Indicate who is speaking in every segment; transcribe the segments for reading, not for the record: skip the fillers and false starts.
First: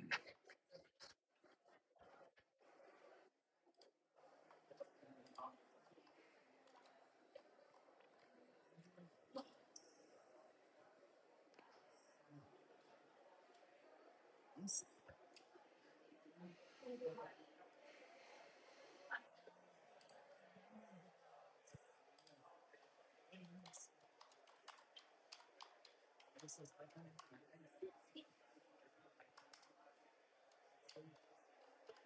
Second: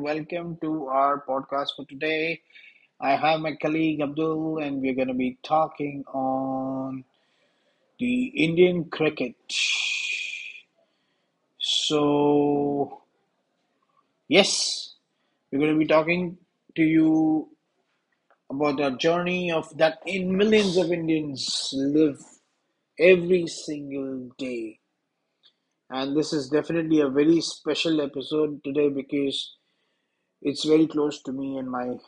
Speaker 1: welcome to our podcast for today. I have my colleague Abdul, and we're going to be talking on the Indian cricket. So, yes, we're going to be talking to you about our journey of that in millions of Indians live every single day. And this is definitely a very special episode today because it's very close to me and my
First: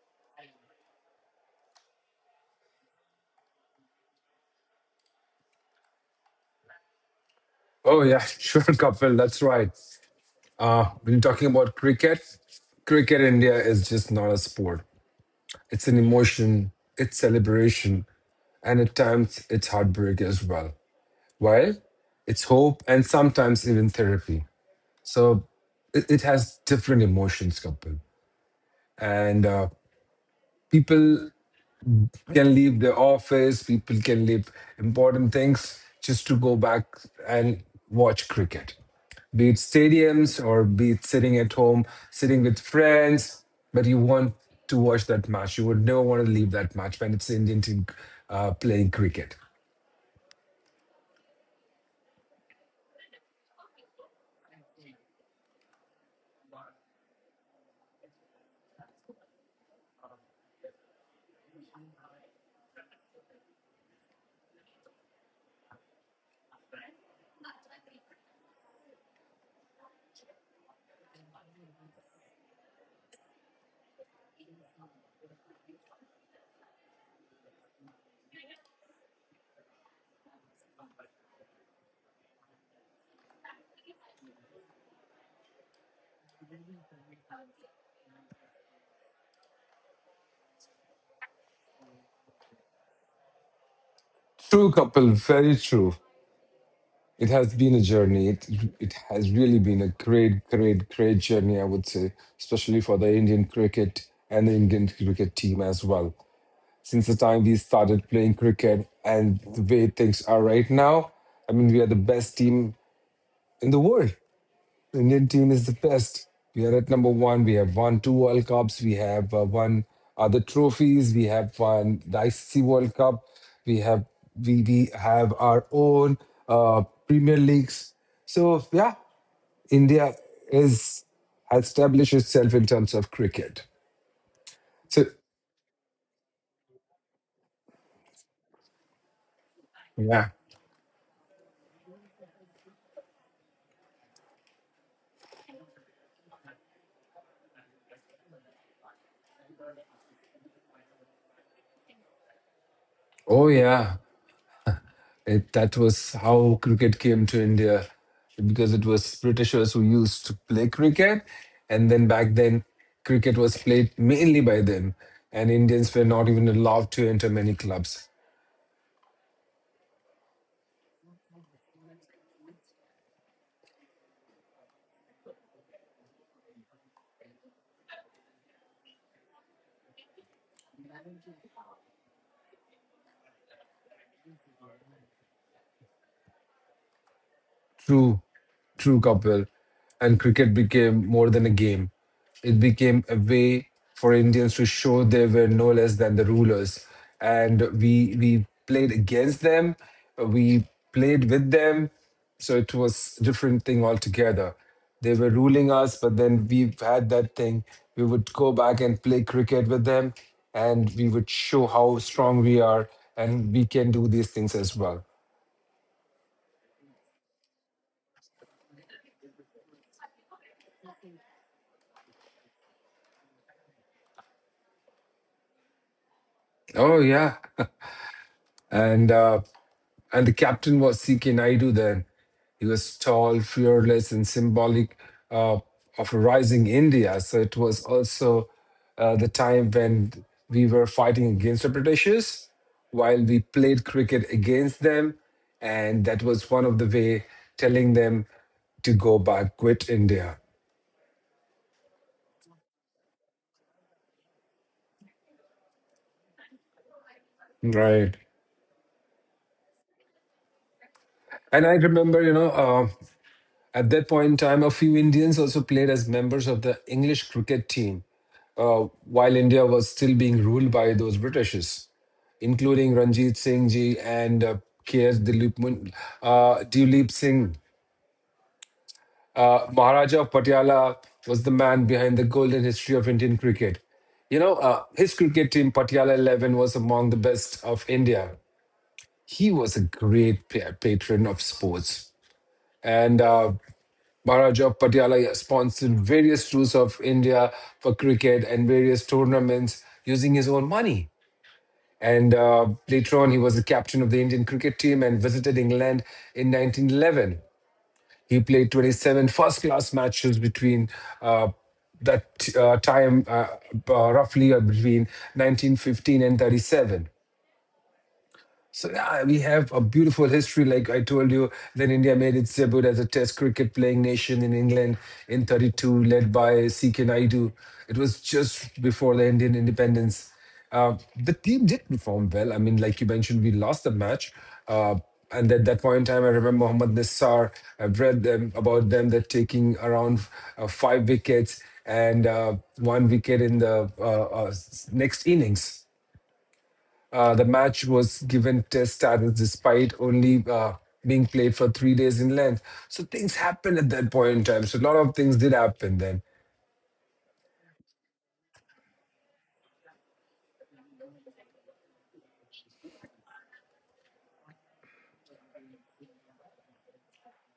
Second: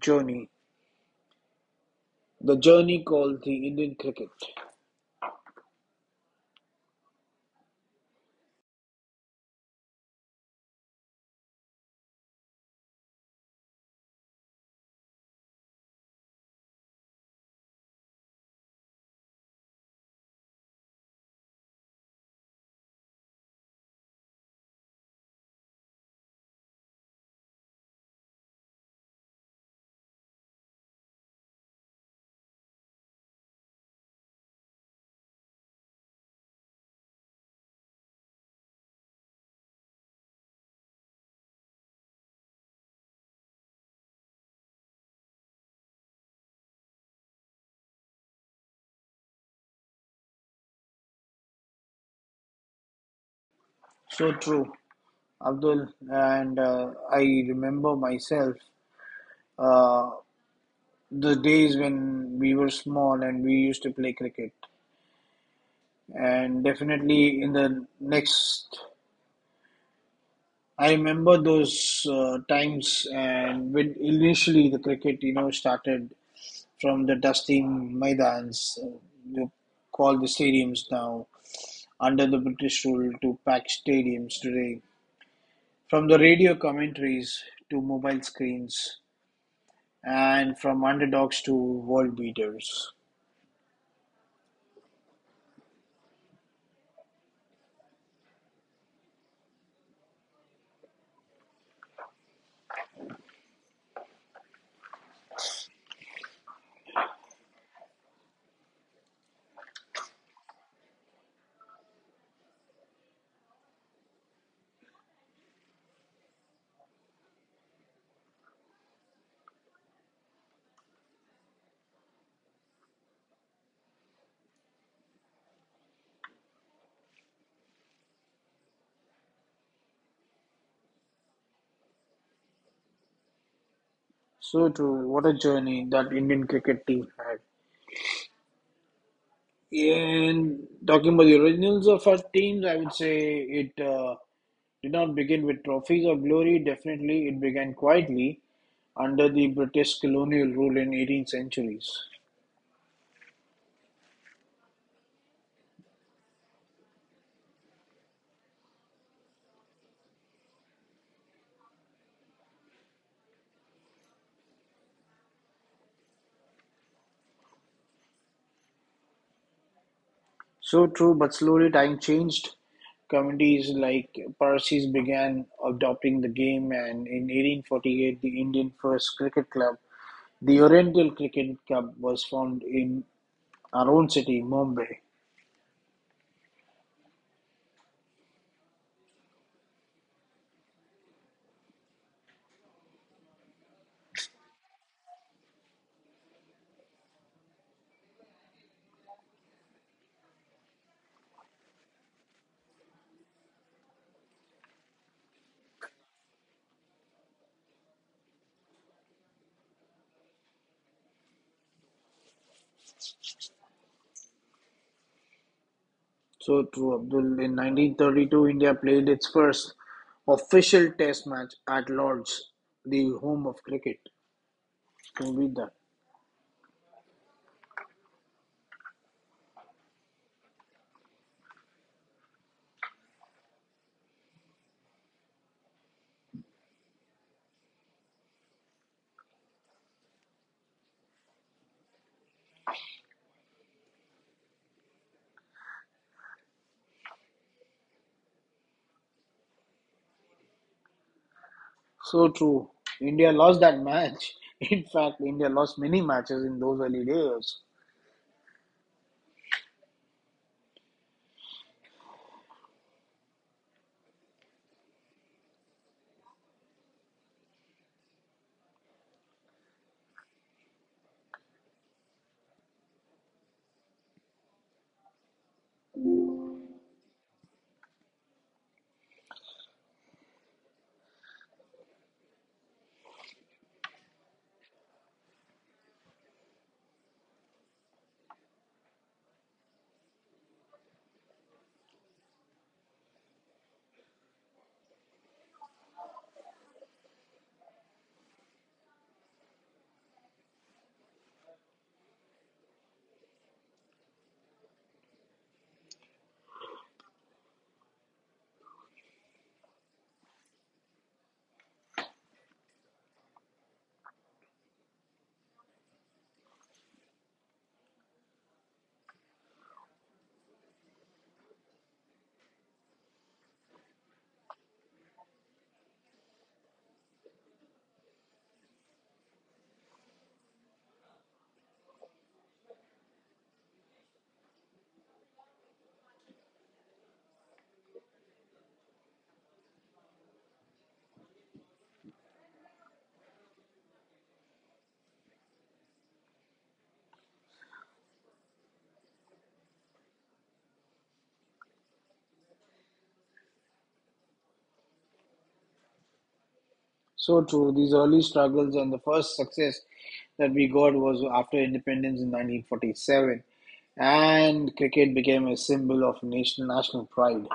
Speaker 1: journey. The journey called the Indian cricket.
Speaker 2: Oh yeah, sure, Kapil. That's right. When you're talking about cricket, in India is just not a sport. It's an emotion, it's celebration, and at times it's heartbreak as well. While it's hope and sometimes even therapy. So it has different emotions, Kapil. And people can leave their office, people can leave important things just to go back and watch cricket. Be it stadiums or be it sitting at home, sitting with friends, but you want to watch that match. You would never want to leave that match when it's Indian team playing cricket.
Speaker 1: So true, Abdul. And I remember myself uh, the days when we were small and we used to play cricket. And definitely in the next, I remember those times, and when initially the cricket, started from the dusty maidans, you call the stadiums now, under the British rule to packed stadiums today. From the radio commentaries to mobile screens, and from underdogs to world beaters.
Speaker 2: True, couple, very true. It has been a journey. It has really been a great, great, great journey. I would say, especially for the Indian cricket and the Indian cricket team as well. Since the time we started playing cricket and the way things are right now, I mean, we are the best team in the world. The Indian team is the best. We are at number one. We have won two World Cups. We have won other trophies. We have won the ICC World Cup. We have we, we have our own Premier Leagues. So yeah, India is has established itself in terms of cricket.
Speaker 1: So,
Speaker 2: So
Speaker 1: true. What a journey that Indian cricket team had.
Speaker 2: yeah,
Speaker 1: And talking about the originals of our teams, I would say it did not begin with trophies or glory. Definitely, it began quietly under the British colonial rule in 18th centuries.
Speaker 2: oh yeah. That was how cricket came to India because it was Britishers who used to play cricket. And then back then, cricket was played mainly by them. And Indians were not even allowed to enter many clubs.
Speaker 1: So true, but slowly time changed. Communities like Parsis began adopting the game, and in 1848, the Indian First Cricket Club, the Oriental Cricket Club, was formed in our own city, Mumbai.
Speaker 2: True, true, Kapil. And cricket became more than a game. It became a way for Indians to show they were no less than the rulers. And we played against them, we played with them. So it was a different thing altogether. They were ruling us, but then we had that thing. We would go back and play cricket with them, and we would show how strong we are, and we can do these things as well.
Speaker 1: So true, Abdul. In 1932, India played its first official test match at Lord's, the home of cricket. Can you beat that?
Speaker 2: Oh yeah, and uh, and the captain was C.K. Naidu then. He was tall, fearless, and symbolic uh, of a rising India. So it was also the time when we were fighting against the Britishers, while we played cricket against them, and that was one of the way telling them to go back, quit India,
Speaker 1: So true. India lost that match. In fact, India lost many matches in those early days.
Speaker 2: right? And I remember, at that point in time, a few Indians also played as members of the English cricket team while India was still being ruled by those Britishes, including Ranjit Singh ji and K.S. Dilip, Dilip Singh. Maharaja of Patiala was the man behind the golden history of Indian cricket. You know, his cricket team, Patiala 11, was among the best of India. He was a great patron of sports and Maharaj of Patiala sponsored various tours of India for cricket and various tournaments using his own money. And later on, he was the captain of the Indian cricket team and visited England in 1911. He played 27 first class matches between uh, that time, roughly between 1915 and 37. So yeah, we have a beautiful history. Like I told you, then India made its debut as a Test cricket playing nation in England in 32, led by C.K. Naidu. It was just before the Indian independence. The team did perform well. I mean, like you mentioned, we lost the match. Uh, and at that point in time, I remember Mohammad Nassar. I've read them about them. They're taking around five wickets and one wicket in the next innings. The match was given test status despite only being played for 3 days in length. So things happened at that point in time. So a lot of things did happen then.
Speaker 1: So true. These early struggles and the first success that we got was after independence in 1947, and cricket became a symbol of national pride.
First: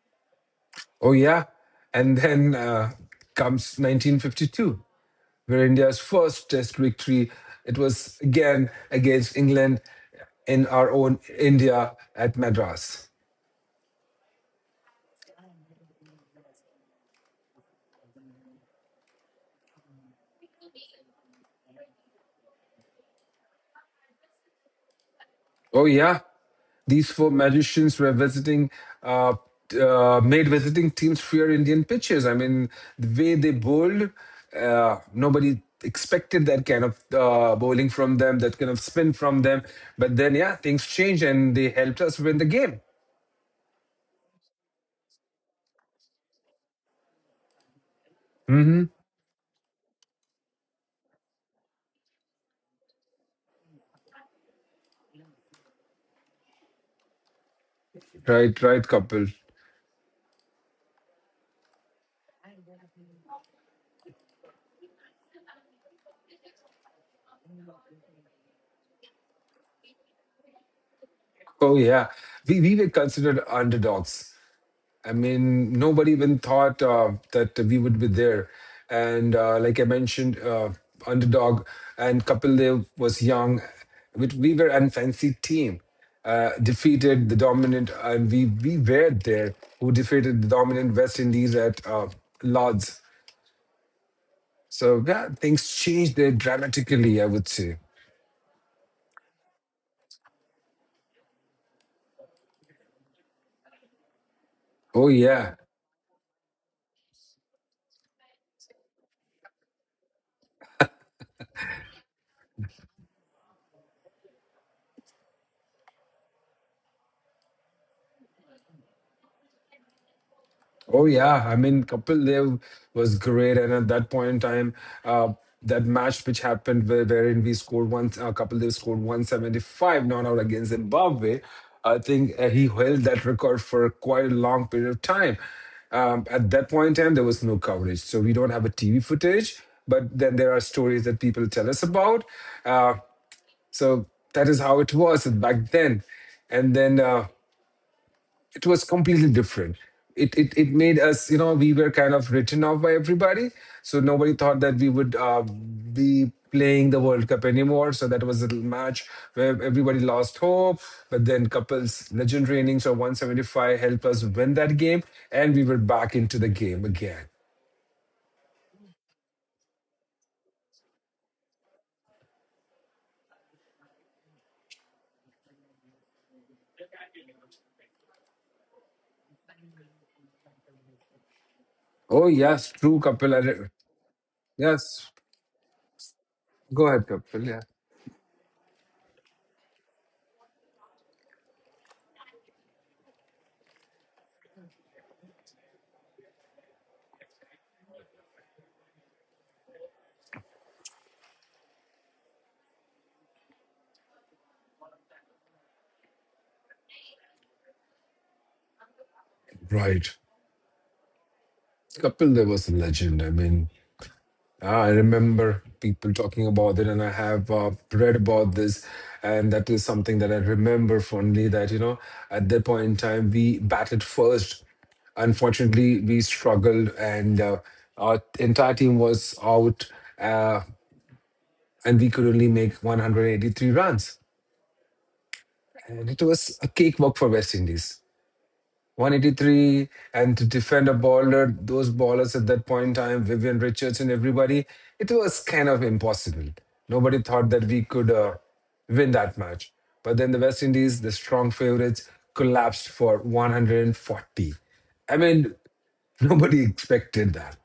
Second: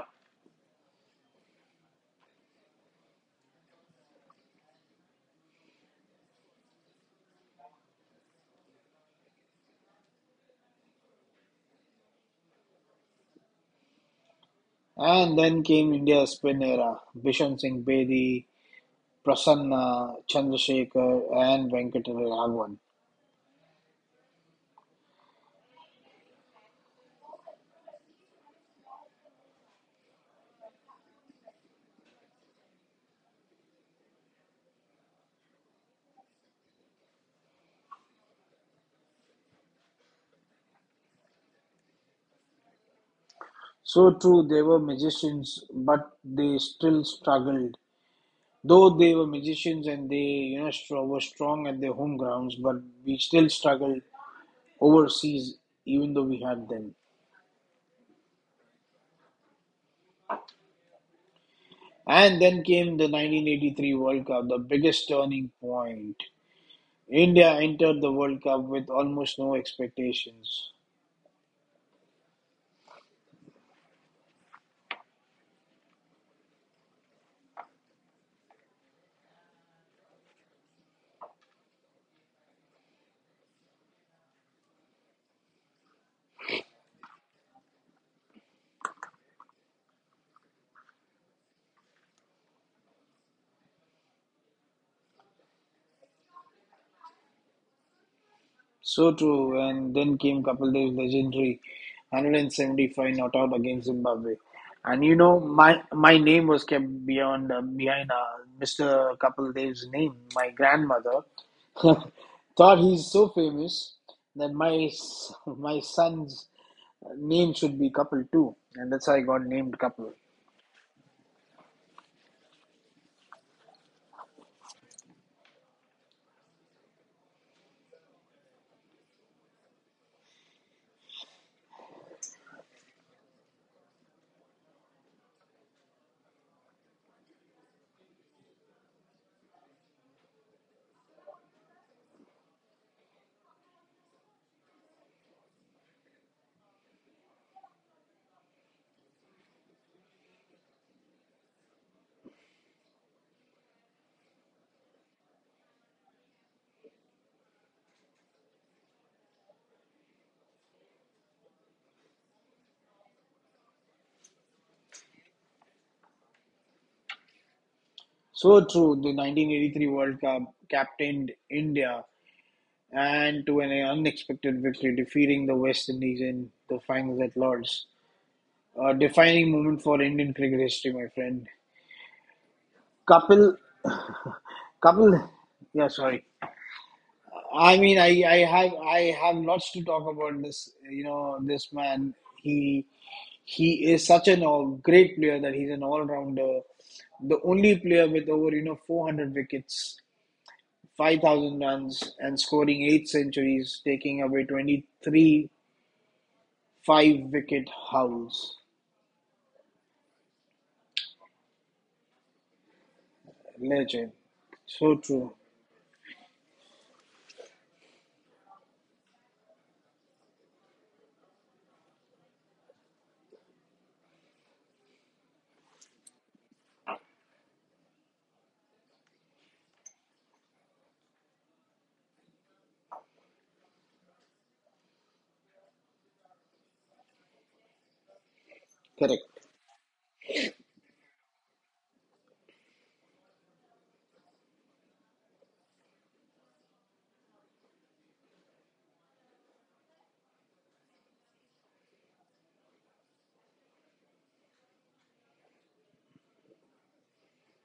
Speaker 2: Oh, yeah. And then comes 1952 where India's first Test victory. It was again against England in our own India at Madras.
Speaker 1: And then came India's spin era: Bishan Singh Bedi, Prasanna, Chandrasekhar, and Venkataraman.
Speaker 2: Oh yeah, these four magicians were visiting, uh, made visiting teams fear Indian pitches. I mean, the way they bowled, nobody expected that kind of bowling from them, that kind of spin from them. But then, yeah, things changed and they helped us win the game.
Speaker 1: So true, they were magicians, but they still struggled. Though they were magicians and they were strong at their home grounds, but we still struggled overseas, even though we had them.
Speaker 2: Right, right, couple.
Speaker 1: And then came the 1983 World Cup, the biggest turning point. India entered the World Cup with almost no expectations.
Speaker 2: Oh yeah, we were considered underdogs. I mean, nobody even thought that we would be there. And like I mentioned, underdog and Kapil Dev was young. We were an fancy team, defeated the dominant, and we were there who defeated the dominant West Indies at Lords. So yeah, things changed there dramatically, I would say.
Speaker 1: So true. And then came Kapil Dev's legendary 175 not out against Zimbabwe. And
Speaker 2: Oh
Speaker 1: you know,
Speaker 2: yeah.
Speaker 1: my my name was kept beyond behind Mr. Kapil Dev's name. My grandmother thought he's so famous that my my son's name should be Kapil too, and that's how I got named Kapil.
Speaker 2: Oh yeah, I mean Kapil Dev was great, and at that point in time, uh, that match which happened where, wherein we scored Kapil Dev scored 175 not out against Zimbabwe. I think he held that record for quite a long period of time. At that point in time, there was no coverage, so we don't have a TV footage. But then there are stories that people tell us about. Uh, so that is how it was back then, and then it was completely different. It made us, you know, we were kind of written off by everybody. So nobody thought that we would be playing the World Cup anymore. So that was a little match where everybody lost hope. But then couples legendary innings of 175 helped us win that game, and we were back into the game again.
Speaker 1: So true. The 1983 World Cup captained India and to an unexpected victory, defeating the West Indies in the finals at Lords. A defining moment for Indian cricket history, my friend.
Speaker 2: Oh yes, true, Kapil. I
Speaker 1: Kapil,
Speaker 2: re- Yes,
Speaker 1: Kapil, yeah, sorry.
Speaker 2: go ahead, Kapil. Yeah,
Speaker 1: I mean, I have lots to talk about this. You know, this man. He he is such an all great player that he's an all-rounder. The only player with over 400 wickets, 5,000 runs, and scoring eight centuries, taking away 23 five-wicket hauls.
Speaker 2: right. Kapil, there was a legend. I mean.
Speaker 1: Legend.
Speaker 2: I
Speaker 1: So true.
Speaker 2: remember people talking about it, and I have read about this, and that is something that I remember fondly. That you know, at that point in time, we batted first. Unfortunately, we struggled, and our entire team was out, uh, and we could only make 183 runs, and it was a cakewalk for West Indies.
Speaker 1: Correct.
Speaker 2: 183 and to defend a bowler, those bowlers at that point in time, Vivian Richards and everybody, it was kind of impossible. Nobody thought that we could win that match. But then the West Indies, the strong favorites, collapsed for 140. I mean, nobody expected that.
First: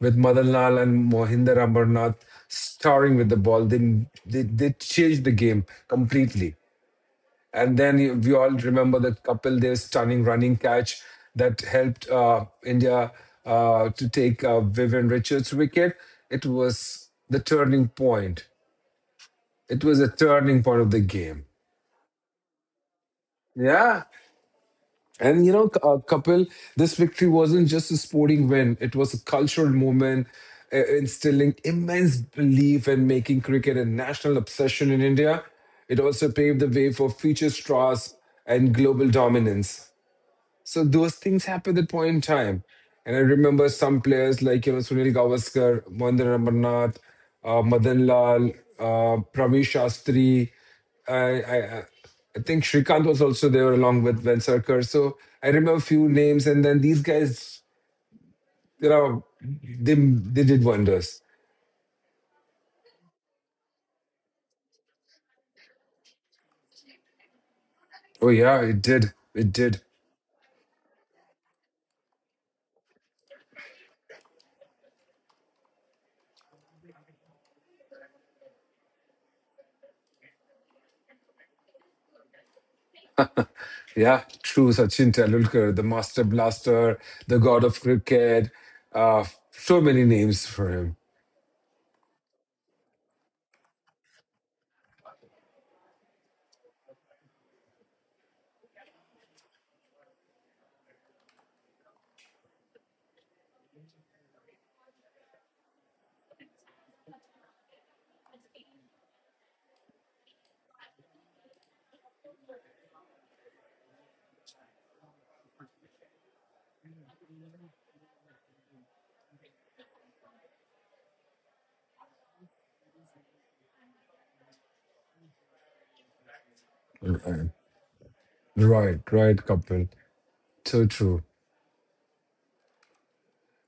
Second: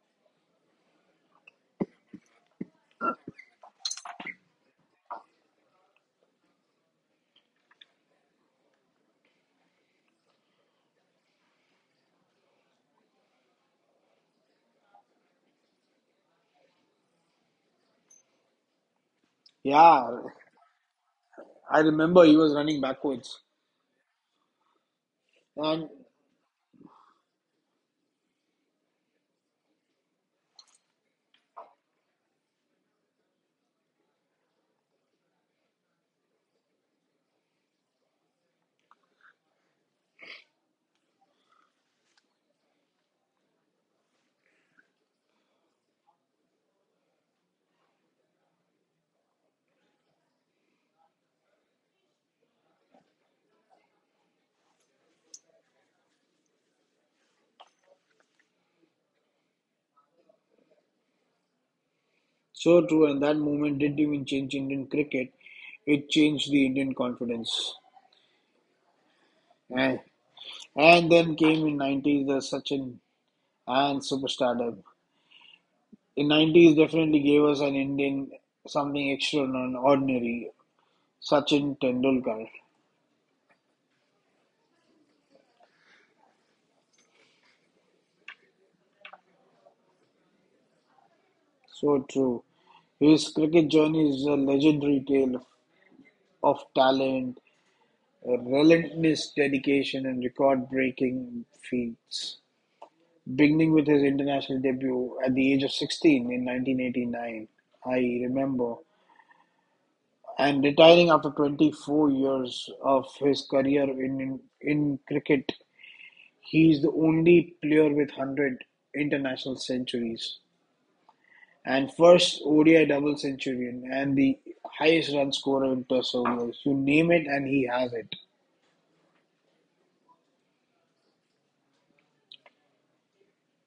Speaker 2: With Madan Lal and Mohinder Amarnath starring with the ball, they changed the game completely. And then we all remember the Kapil, their stunning running catch that helped India to take Vivian Richards' wicket. It was the turning point. It was a
Speaker 1: Yeah,
Speaker 2: turning point of the game.
Speaker 1: I remember he was running backwards.
Speaker 2: Yeah. And you know,
Speaker 1: And
Speaker 2: Kapil, this victory wasn't just a sporting win, it was a cultural moment instilling immense belief and making cricket a national obsession in India. It also paved the way for future straws and global dominance. So those things happen at that point in time. And I remember some players like, you know, Sunil Gavaskar, Mohinder Amarnath, Madan Lal, Pravi Shastri. I, I, I I think Shrikant was also there along with Vensarkar. So I remember a few names. And then these guys, you know, they did wonders.
Speaker 1: so true, and that moment didn't even change Indian cricket. It changed the Indian confidence.
Speaker 2: Oh, yeah, it did. It did.
Speaker 1: And, and then came in 90s the Sachin and superstardom. In nineties definitely gave us an Indian something extraordinary, Sachin Tendulkar.
Speaker 2: Yeah, true. Sachin Tendulkar, the master blaster, the god of cricket. So many names for him.
Speaker 1: So true. His cricket journey is a legendary tale of talent, relentless dedication, and record breaking feats. Beginning with his international debut at the age of 16 in 1989, I remember, and retiring after 24 years of his career in cricket. He is the only player with 100 international centuries and first ODI double centurion and the highest run scorer in Plus ODIs. You name it and he has it.
Speaker 2: Right, right, Kapil. So true.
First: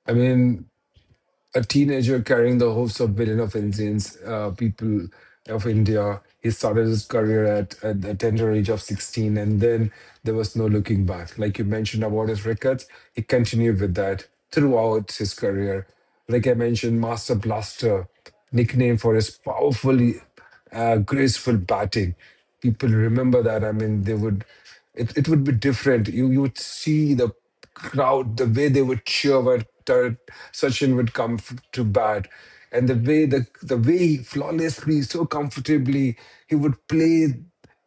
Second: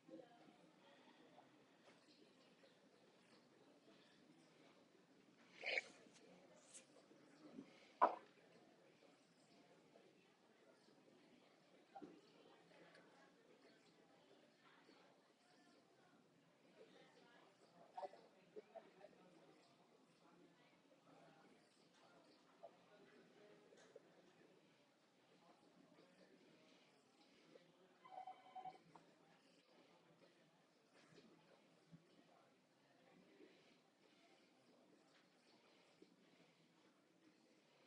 Speaker 2: I mean, a teenager carrying the hopes of billion of Indians, people of India. He started his career at the tender age of 16, and then there was no looking back. Like you mentioned about his records, he continued with that throughout his career. Like I mentioned, Master Blaster, nickname for his powerful graceful batting. People remember that. I mean, they would. It would be different. You would see the crowd, the way they would cheer when Sachin would come to bat, and the way the way he flawlessly, so comfortably, he would play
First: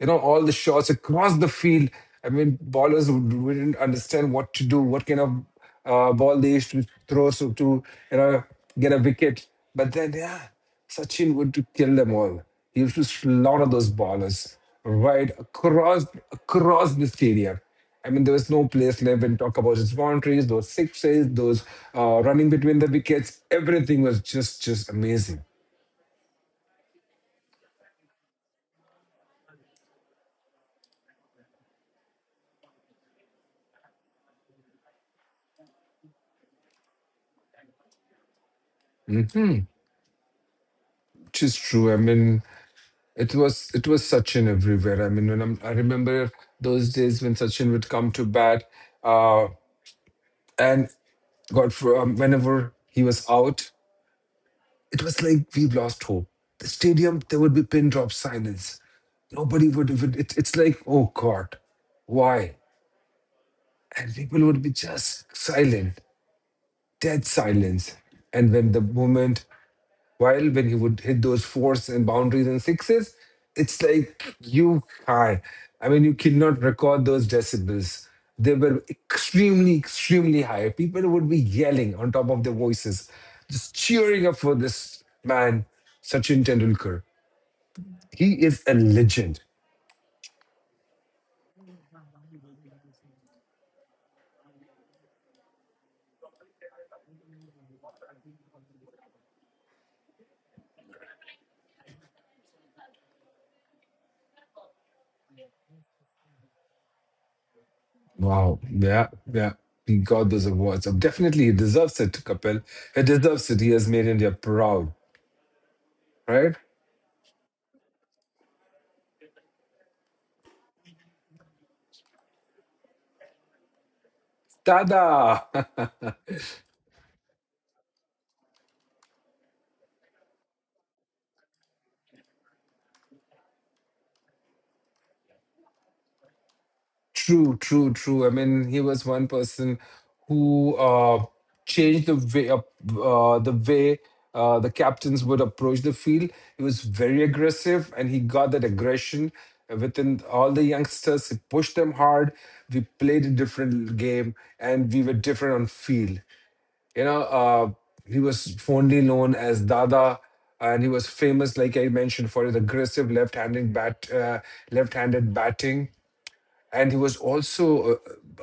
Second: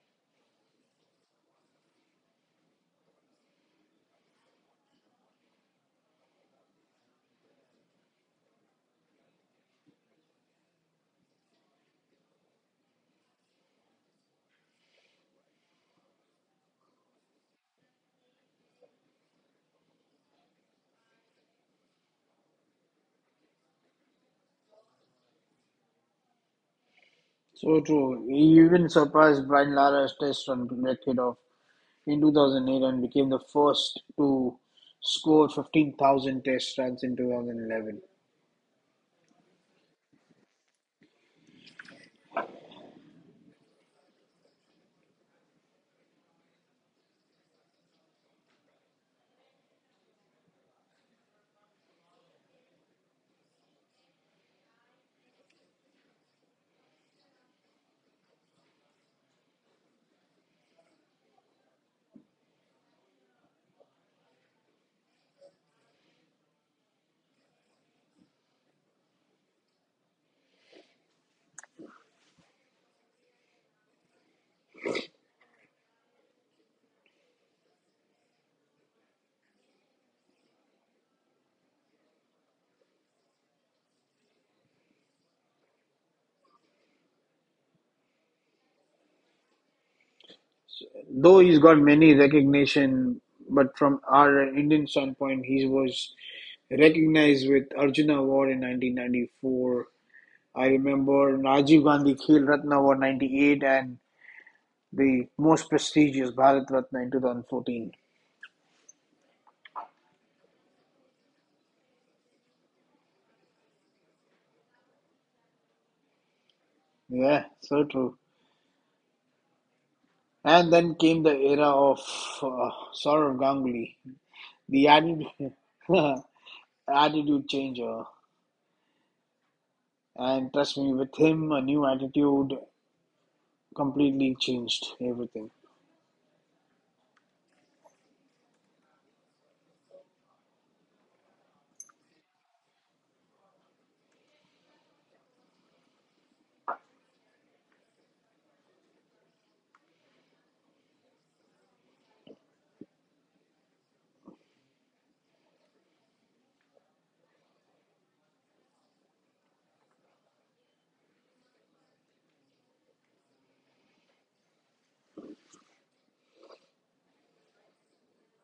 Speaker 2: you know, all the shots across the field. I mean, ballers wouldn't understand what to do, what kind of ball they used to throw so to, you know, get a wicket. But then, yeah, Sachin would to kill them all. He used to slaughter those ballers right across the stadium. I mean, there was no place left and talk about his boundaries, those sixes, those running between the wickets. Everything was just amazing.
Speaker 1: So true. He even surpassed Brian Lara's test run record of in 2008 and became the first to score 15,000 test runs in 2011.
Speaker 2: Just true. I mean, it was Sachin everywhere. I mean, I remember those days when Sachin would come to bat, uh, and whenever he was out, it was like we've lost hope. The stadium, there would be pin drop silence. Nobody would. Would it, it's like, oh God, why? And people would be just silent, dead silence. And when the moment while when he would hit those fours and boundaries and sixes, it's like you can't. I mean, you cannot record those decibels. They were extremely, extremely high. People would be yelling on top of their voices, just cheering up for this man, Sachin Tendulkar. He is a legend.
Speaker 1: Though he's got many recognition, but from our Indian standpoint, he was recognized with Arjuna Award in 1994. I remember Rajiv Gandhi Khel Ratna Award 98 and the most prestigious Bharat Ratna in 2014.
Speaker 2: Wow. Yeah. Yeah. He got those awards. So definitely he deserves it, Kapil. He deserves it. He has made India proud, right?
Speaker 1: Yeah, so true. And then came the era of uh, Saurav Ganguly, the
Speaker 2: Tada!
Speaker 1: attitude, attitude changer. And trust me, with him, a new attitude completely changed everything.
Speaker 2: True, true, true. I mean, he was one person who changed the way the captains would approach the field. He was very aggressive, and he got that aggression within all the youngsters. He pushed them hard. We played a different game, and we were different on field you know, uh, he was fondly known as Dada, and he was famous, like I mentioned, for his aggressive left-handed batting. And he was also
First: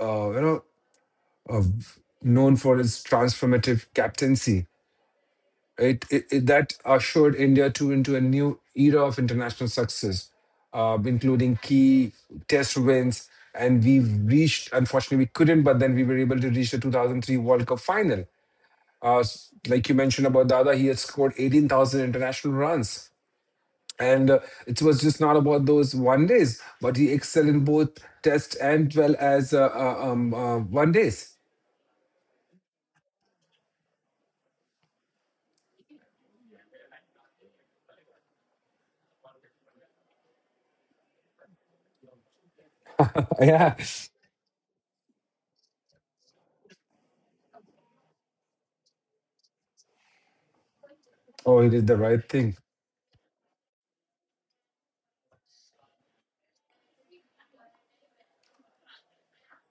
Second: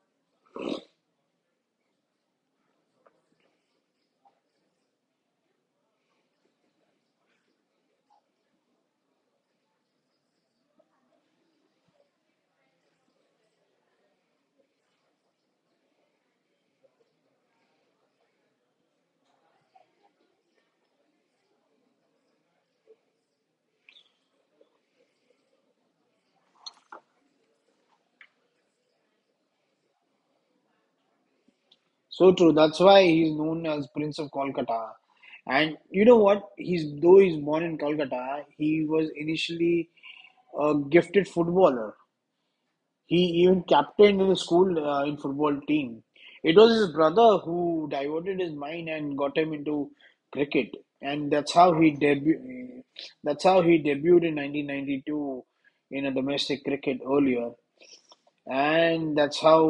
Speaker 2: uh, you know uh, known for his transformative captaincy, right? That ushered India to into a new era of international success, including key test wins. And we reached unfortunately we couldn't, but then we were able to reach the 2003 World Cup final. Like you mentioned about Dada, he had scored 18,000 international runs. And it was just not about those one days, but he excelled in both test and well as one days.
Speaker 1: So true. That's why he's known as Prince of Kolkata. And you know what? He's Though he's born in Kolkata, he was initially a gifted footballer. He even
Speaker 2: Yeah.
Speaker 1: captained the school in football team. It was his brother who diverted his mind and got him into cricket, and that's
Speaker 2: Oh, he
Speaker 1: how
Speaker 2: did
Speaker 1: he
Speaker 2: the right thing.
Speaker 1: debut. That's how he debuted in 1992 in a domestic cricket earlier. And that's how,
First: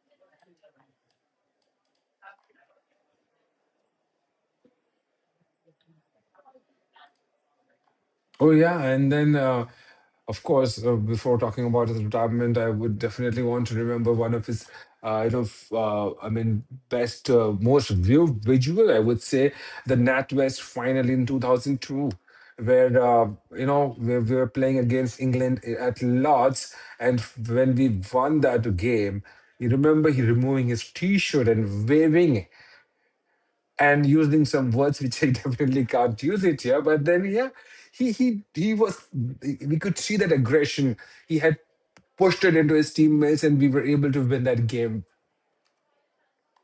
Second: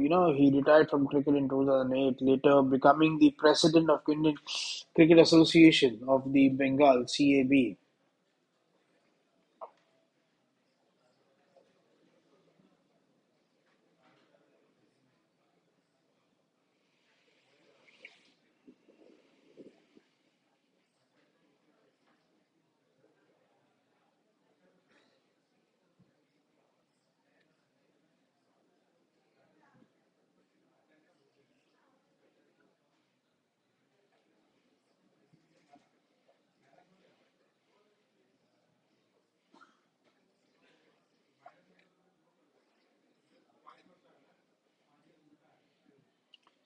Speaker 1: he retired from cricket in 2008, later becoming the president of Indian Cricket Association of the Bengal, CAB.
Speaker 2: Oh yeah, and then of course, before talking about his retirement, I would definitely want to remember one of his, uh, you know, f- uh, I mean, best, most viewed visual, I would say, the NatWest final in 2002, where you know we were playing against England at Lords, and when we won that game, you remember he removing his T-shirt and waving and using some words which I definitely can't use it here. But then, yeah, he was. We could see that aggression. He had pushed it into his teammates, and we were able to win that game.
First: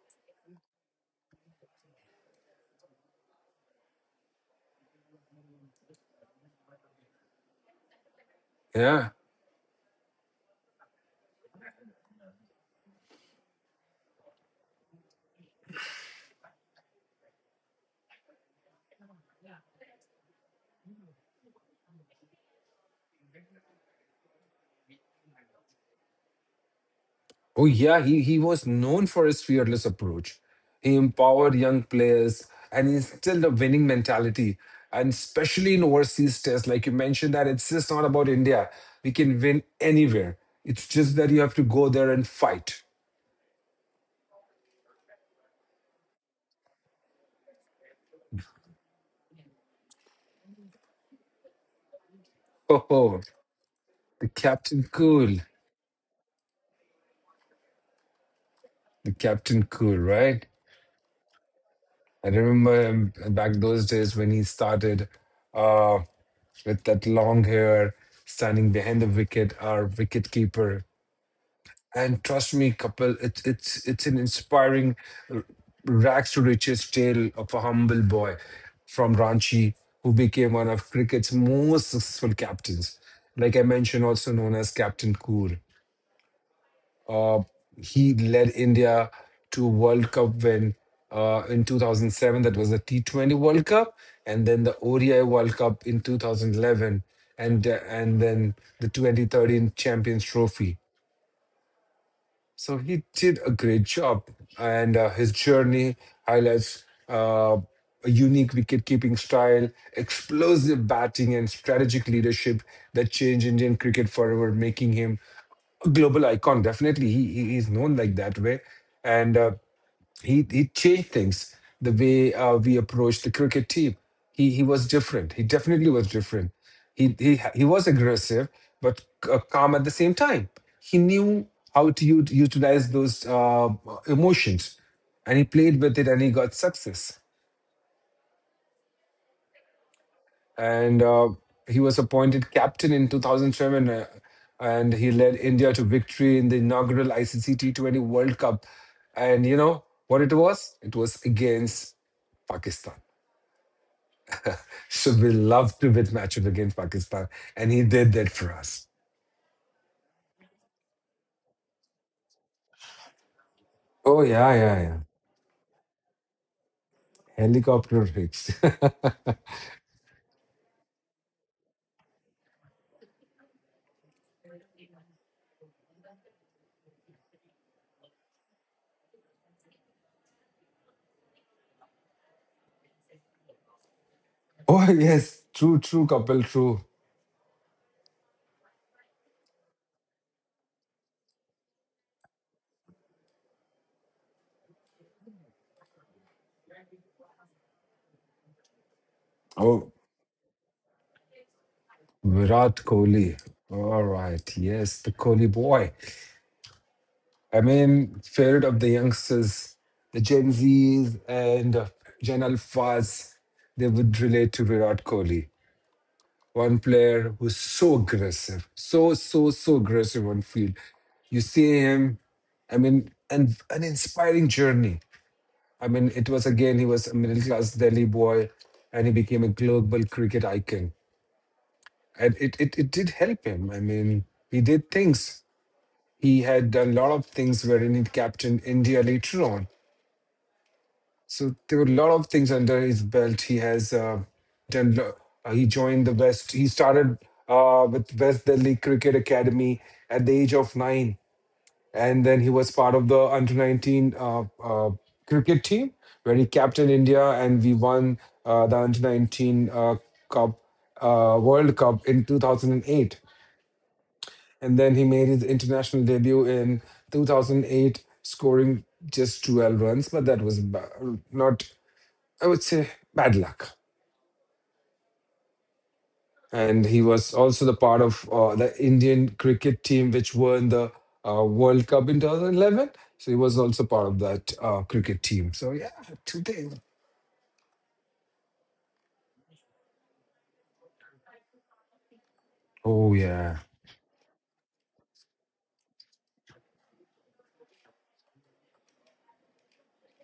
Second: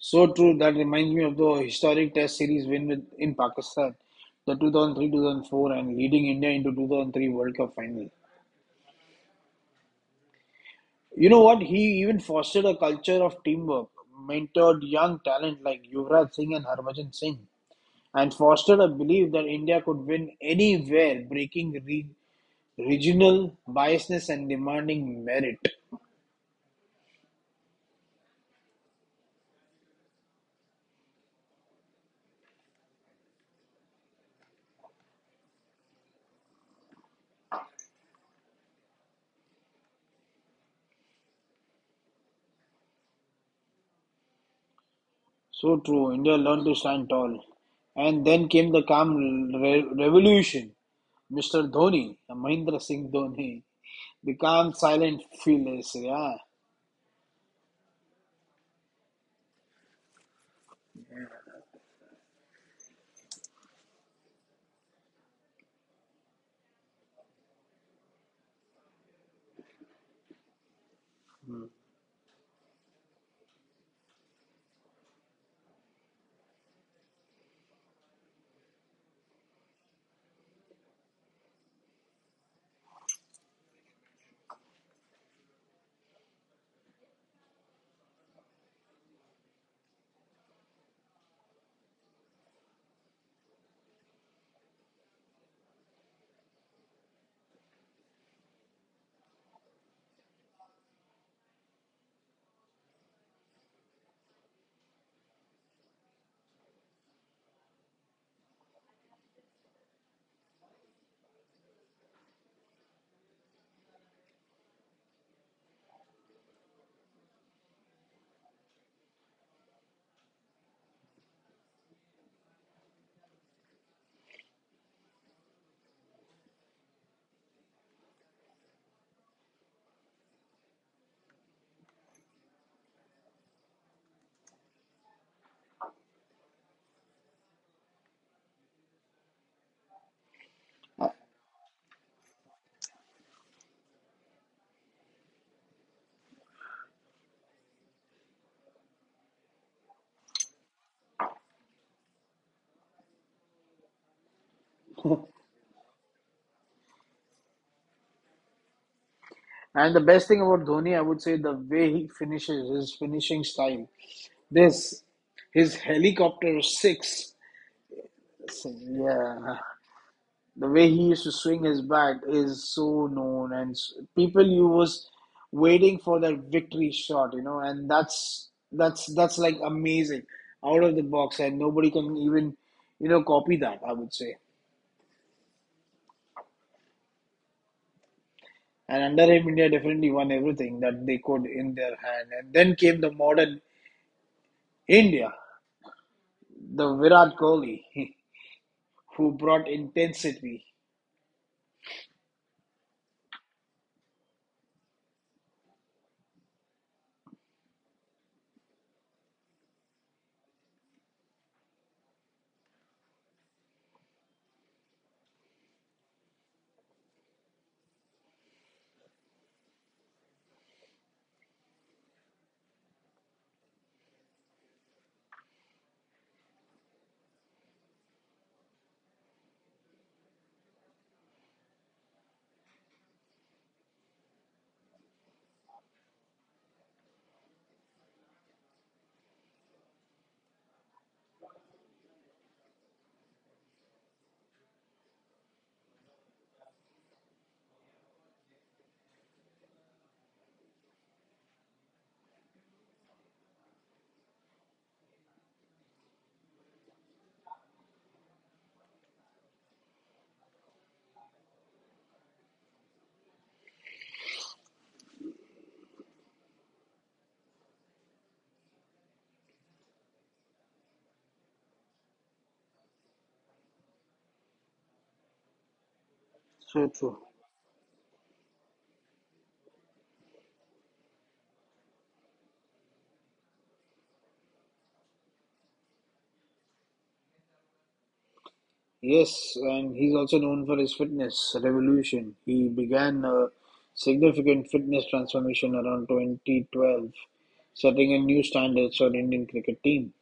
Speaker 1: So true, that reminds me of the historic Test series win in Pakistan, the 2003-2004, and leading India into 2003 World Cup final.
Speaker 2: Yeah.
Speaker 1: You know what? He even fostered a culture of teamwork, mentored young talent like Yuvraj Singh and Harbhajan Singh, and fostered a belief that India could win anywhere, breaking re Regional biasness and demanding merit.
Speaker 2: Oh yeah, he was known for his fearless approach. He empowered young players and instilled a winning mentality. And especially in overseas tests, like you mentioned, that it's just not about India. We can win anywhere. It's just that you have to go there and fight.
Speaker 1: So true. India learned to stand tall. And then came the calm revolution. Mr. Dhoni, Mahendra Singh
Speaker 2: The
Speaker 1: Dhoni, the calm,
Speaker 2: Captain
Speaker 1: silent,
Speaker 2: Cool.
Speaker 1: fearless. Yeah.
Speaker 2: The Captain Cool, right? I remember back those days when he started uh, with that long hair, standing behind the wicket, our wicket keeper. And trust me, Kapil, it's an inspiring r- rags to riches tale of a humble boy from Ranchi who became one of cricket's most successful captains. Like I mentioned, also known as Captain Cool. Uh, he led India to World Cup win in 2007. That was the T20 World Cup, and then the ODI World Cup in 2011, and uh, and then the 2013 Champions Trophy. So he did a great job, and his journey highlights a unique wicket-keeping style, explosive batting, and strategic leadership that changed Indian cricket forever, making him a global icon. Definitely, he is known like that way. And. He changed things the way we approached the cricket team. He was different. He definitely was different. He was aggressive but calm at the same time. He knew how to utilize those emotions, and he played with it, and he got success. And he was appointed captain in 2007, and he led India to victory in the inaugural ICC T20 World Cup. And you know what, it was against Pakistan, so we love to win matches against Pakistan, and he did that for us.
Speaker 1: And the best thing about Dhoni, I would say, the way he finishes, his finishing style.
Speaker 2: Oh yeah, yeah, yeah.
Speaker 1: This, his helicopter six.
Speaker 2: Helicopter hits.
Speaker 1: Yeah. The way he used to swing his bat is so known, and people you was waiting for that victory shot, and that's like amazing, out of the box, and nobody can even copy that. I would say.
Speaker 2: Oh yes, true, true, couple, true.
Speaker 1: And under him, India definitely won everything that they could in their hand. And then came the modern India, the Virat Kohli, who brought
Speaker 2: Oh,
Speaker 1: intensity.
Speaker 2: Virat Kohli. All right, yes, the Kohli boy. I mean, favorite of the youngsters, the Gen Zs and Gen Alphas, they would relate to Virat Kohli, one player who's so aggressive, so aggressive on field. You see him, I mean, and an inspiring journey. I mean, it was again he was a middle class Delhi boy, and he became a global cricket icon, and it it did help him. I mean, he did things. He had done a lot of things wherein he captained India later on. So there were a lot of things under his belt. He has done. He joined the West. He started with West Delhi Cricket Academy at the age of nine, and then he was part of the under 19 uh, cricket team where he captained India, and we won the under 19 cup, World Cup in 2008. And then he made his international debut in 2008, scoring just 12 runs, but that was not, I would say, bad luck. And he was also the part of the Indian cricket team, which won the World Cup in 2011. So he was also part of that cricket team. So yeah, today.
Speaker 1: Yes, and he's also known for his fitness revolution. He
Speaker 2: Oh
Speaker 1: began a
Speaker 2: yeah,
Speaker 1: significant fitness transformation around 2012, setting a new standard for Indian cricket team.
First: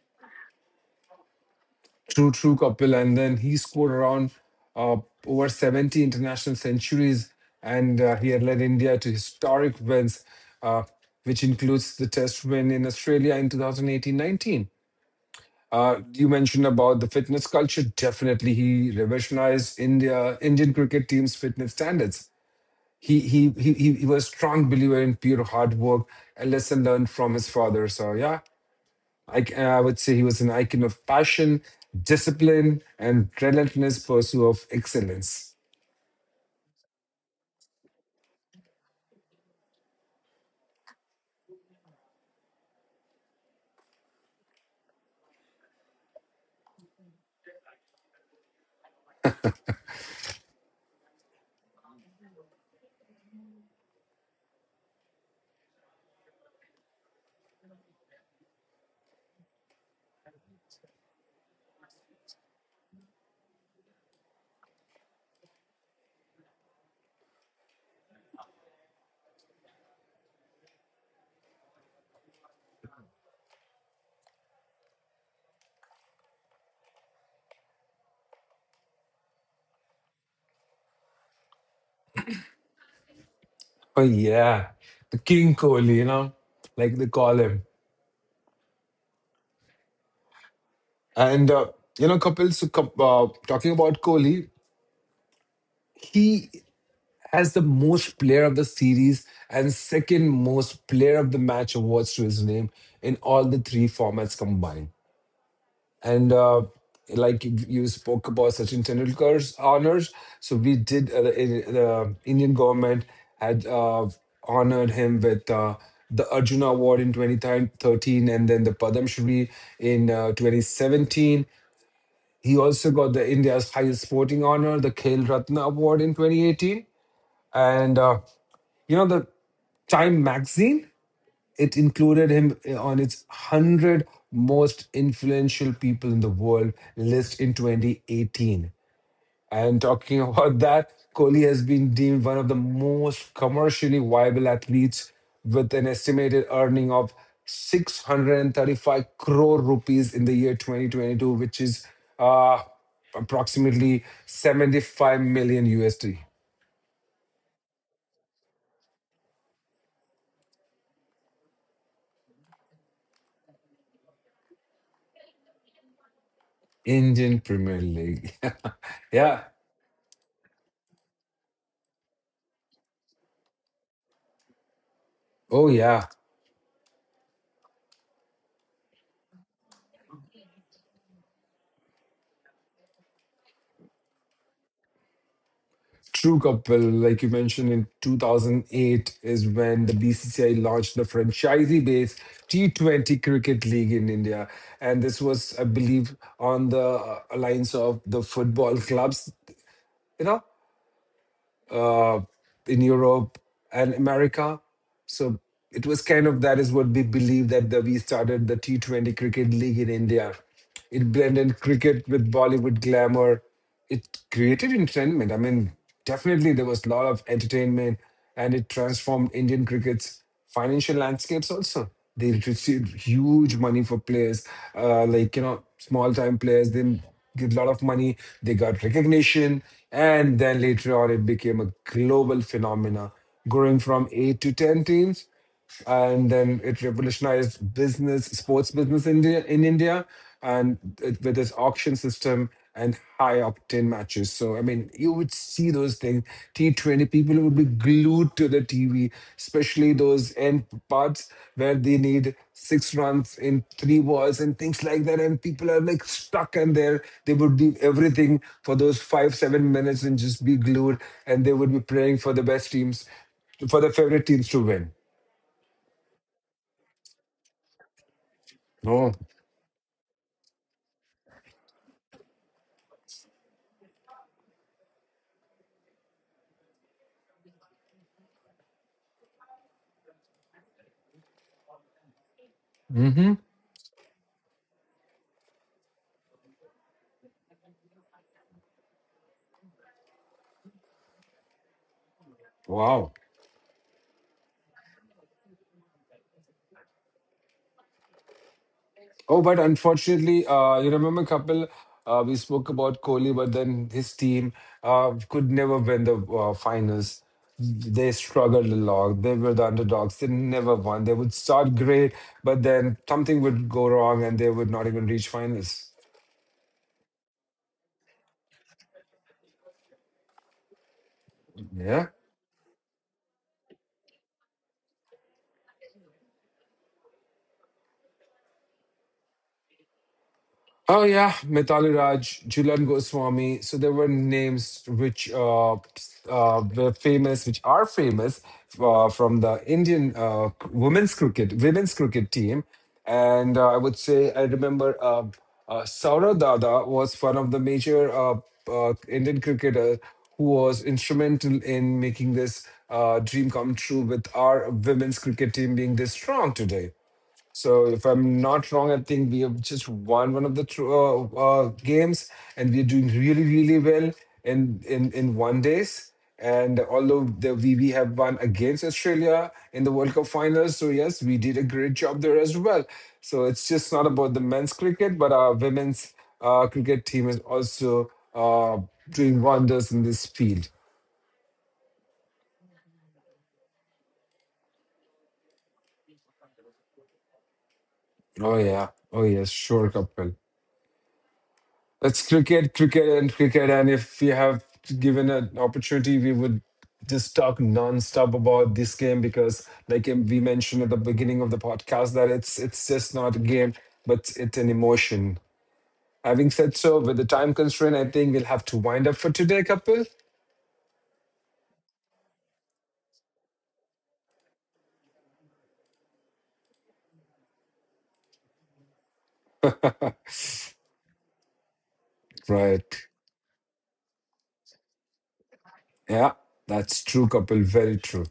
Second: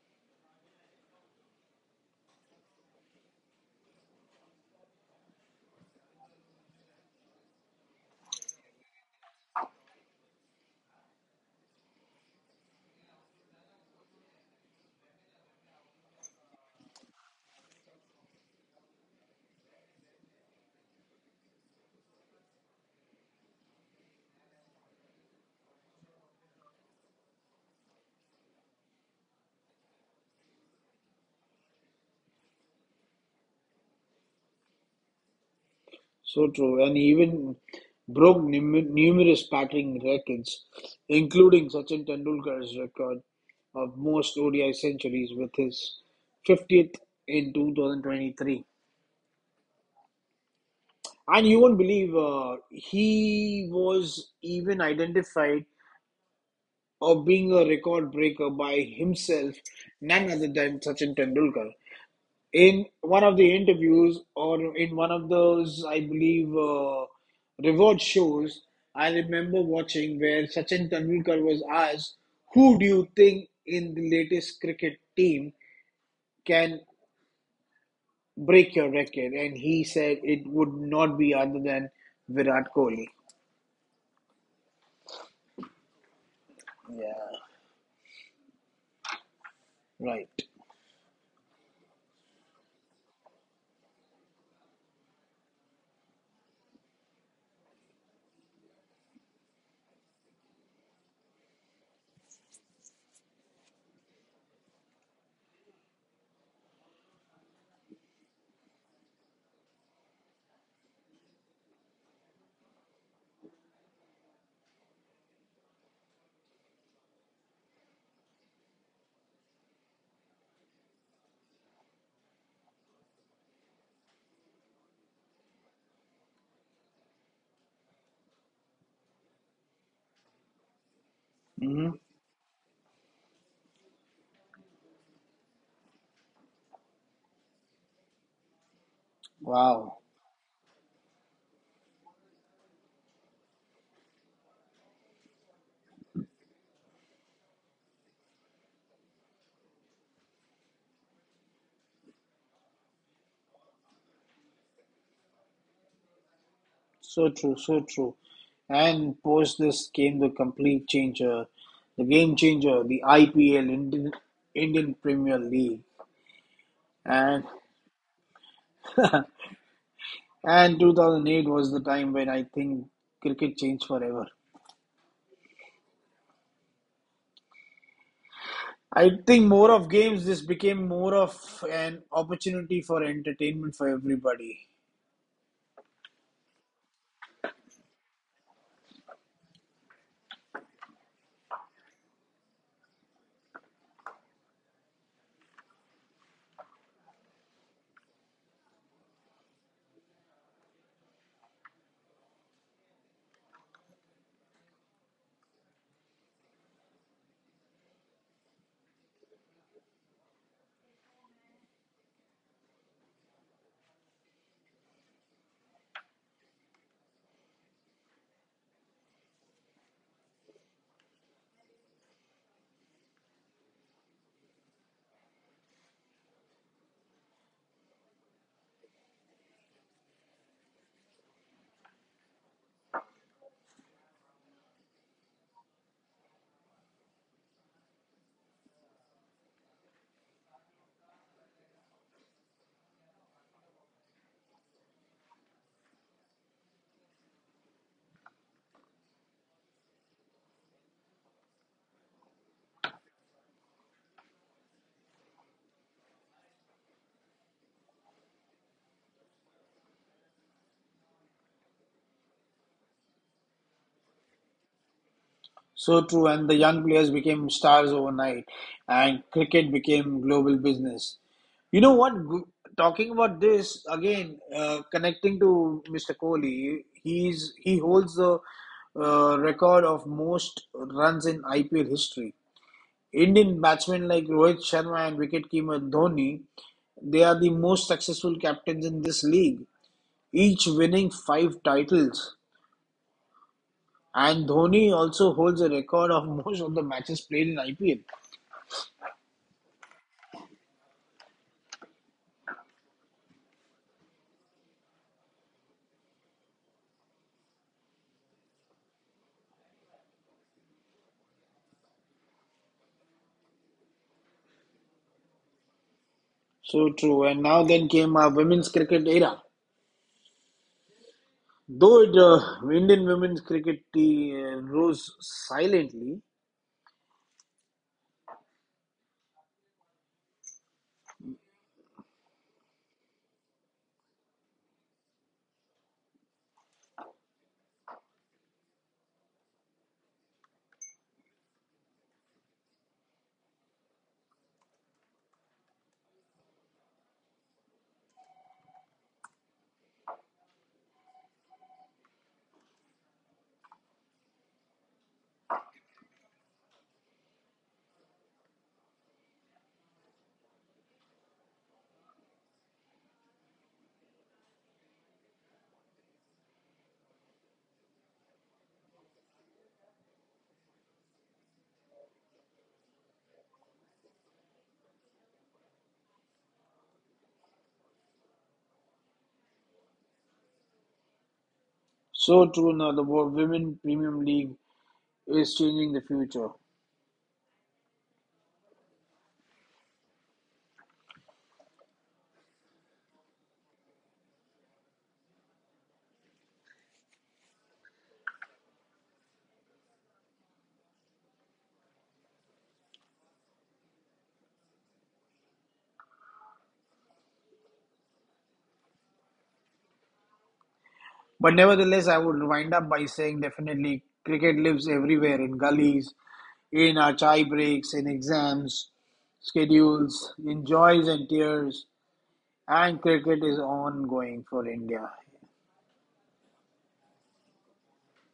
Speaker 2: true, true, Kapil. And then he scored around uh, over 70 international centuries, and he had led India to historic wins, uh, which includes the Test win in Australia in 2018-19. You mentioned about the fitness culture. Definitely, he revolutionized Indian cricket team's fitness standards. He was a strong believer in pure hard work, a lesson learned from his father. So yeah, I would say he was an icon of passion, discipline, and relentless pursuit of excellence.
Speaker 1: So true, and he even broke numerous batting records, including Sachin Tendulkar's record of most ODI centuries with his 50th in 2023. And you won't believe he was even identified of being a record breaker by himself, none other than Sachin Tendulkar. In one of the interviews, or in one of those, I believe, reward shows, I remember watching where Sachin Tendulkar was asked, "Who do you think in the latest cricket team can break your record?" And he said it would not be other than Virat Kohli.
Speaker 2: Oh yeah, the King Kohli, you know, like they
Speaker 1: Yeah,
Speaker 2: call him.
Speaker 1: right.
Speaker 2: And you know, Kapil, so, talking about Kohli, he as the most player of the series and second most player of the match awards to his name in all the three formats combined. And like you spoke about Sachin Tendulkar's honors, so we did the Indian government had honored him with the Arjuna Award in 2013, and then the Padam Shri in 2017. He also got the India's highest sporting honor, the Khel Ratna Award in 2018. And you know, the Time magazine, it
Speaker 1: Hmm.
Speaker 2: included him on its 100 most influential people in the world list in 2018. And
Speaker 1: Wow.
Speaker 2: talking about that, Kohli has been deemed one of the most commercially viable athletes with an estimated earning of 635 crore rupees in the year 2022, which is uh, approximately 75 million USD.
Speaker 1: So true, so true. And post this came the complete changer, the game changer, the IPL, Indian Premier League.
Speaker 2: Indian
Speaker 1: And
Speaker 2: Premier League. Yeah.
Speaker 1: and 2008 was the time when I think cricket changed forever.
Speaker 2: Oh, yeah.
Speaker 1: I think more of games, this became more of an opportunity for entertainment for everybody.
Speaker 2: True, couple, like you mentioned, in 2008 is when the BCCI launched the franchisee based T20 Cricket League in India. And this was, I believe, on the alliance of the football clubs, you know? uh, in Europe and America. So it was kind of that is what we believe that we started the T20 Cricket League in India. It blended cricket with Bollywood glamour. It created entertainment. I mean, definitely there was a lot of entertainment, and it transformed Indian crickets financial landscapes also. They received huge money for players, like you know, small time players. They get a lot of money. They got recognition, and then later on, it became a global phenomena, growing from eight to ten teams, and then it revolutionized business, sports business in in India, and it, with its auction system and high opt-in matches. So I mean, you would see those things. T20 people would be glued to the TV, especially those end parts where they need six runs in three balls and things like that, and people are like stuck and there they would do everything for those five seven minutes and just be glued, and they would be praying for the best teams, for the favorite teams to win.
Speaker 1: So true, and the young players became stars overnight,
Speaker 2: Oh.
Speaker 1: and cricket became global business. You know what? Talking about this again, connecting to Mr. Kohli, he holds the record of most runs in IPL history.
Speaker 2: Mm-hmm.
Speaker 1: Indian batsmen like Rohit Sharma and wicketkeeper Dhoni, they are the most successful captains in this league, each winning five titles.
Speaker 2: Wow.
Speaker 1: And Dhoni also holds a record of most of the matches played in IPL.
Speaker 2: Oh, but unfortunately, you remember Kapil, we spoke about Kohli, but then his team could never win the finals. They struggled a lot. They were the underdogs. They never won. They would start great, but then something would go wrong and they would not even reach finals.
Speaker 1: So true. And now then came our women's cricket era. Though
Speaker 2: Yeah.
Speaker 1: Indian women's cricket rose silently,
Speaker 2: Oh yeah, Mitali Raj, Julian Goswami. So there were names which were famous, which are famous from the Indian women's cricket team. And I would say I remember Saurav Dada was one of the major Indian cricketer who was instrumental in making this dream come true with our women's cricket team being this strong today. So if I'm not wrong, I think we have just won one of the games, and we're doing really, really well in one days. And although the we have won against Australia in the World Cup finals, so yes, we did a great job there as well. So it's just not about the men's cricket, but our women's cricket team is also doing wonders in this field.
Speaker 1: so true now the Women Premium League is changing the future.
Speaker 2: Oh yeah, oh yes, sure, Kapil. It's cricket, cricket, and cricket. And if we have given an opportunity, we would just talk non-stop about this game because, like we mentioned at the beginning of the podcast, that it's just not a game, but it's an emotion. Having said so, with the time constraint, I think we'll have to wind up for today, Kapil.
Speaker 1: But nevertheless, I would wind up by saying definitely cricket lives everywhere in gullies, in our chai breaks, in exams, schedules, in joys and tears. And
Speaker 2: Right.
Speaker 1: cricket is ongoing for India.
Speaker 2: Yeah, that's true, Kapil. Very true.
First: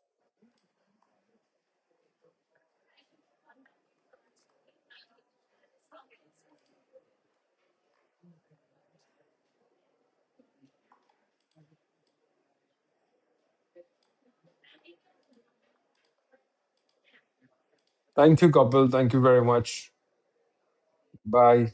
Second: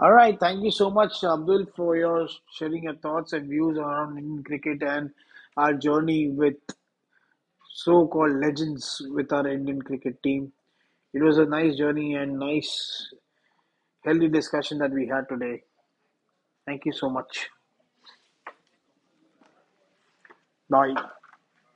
Speaker 1: All right, thank you so much, Abdul, for your sharing your thoughts and views around Indian cricket and our journey with so-called legends with our Indian cricket team. It was a nice journey and nice, healthy discussion that we had today. Thank you so much.
Speaker 2: Thank you, Kapil. Thank you very much.
Speaker 1: Bye.
Speaker 2: Bye.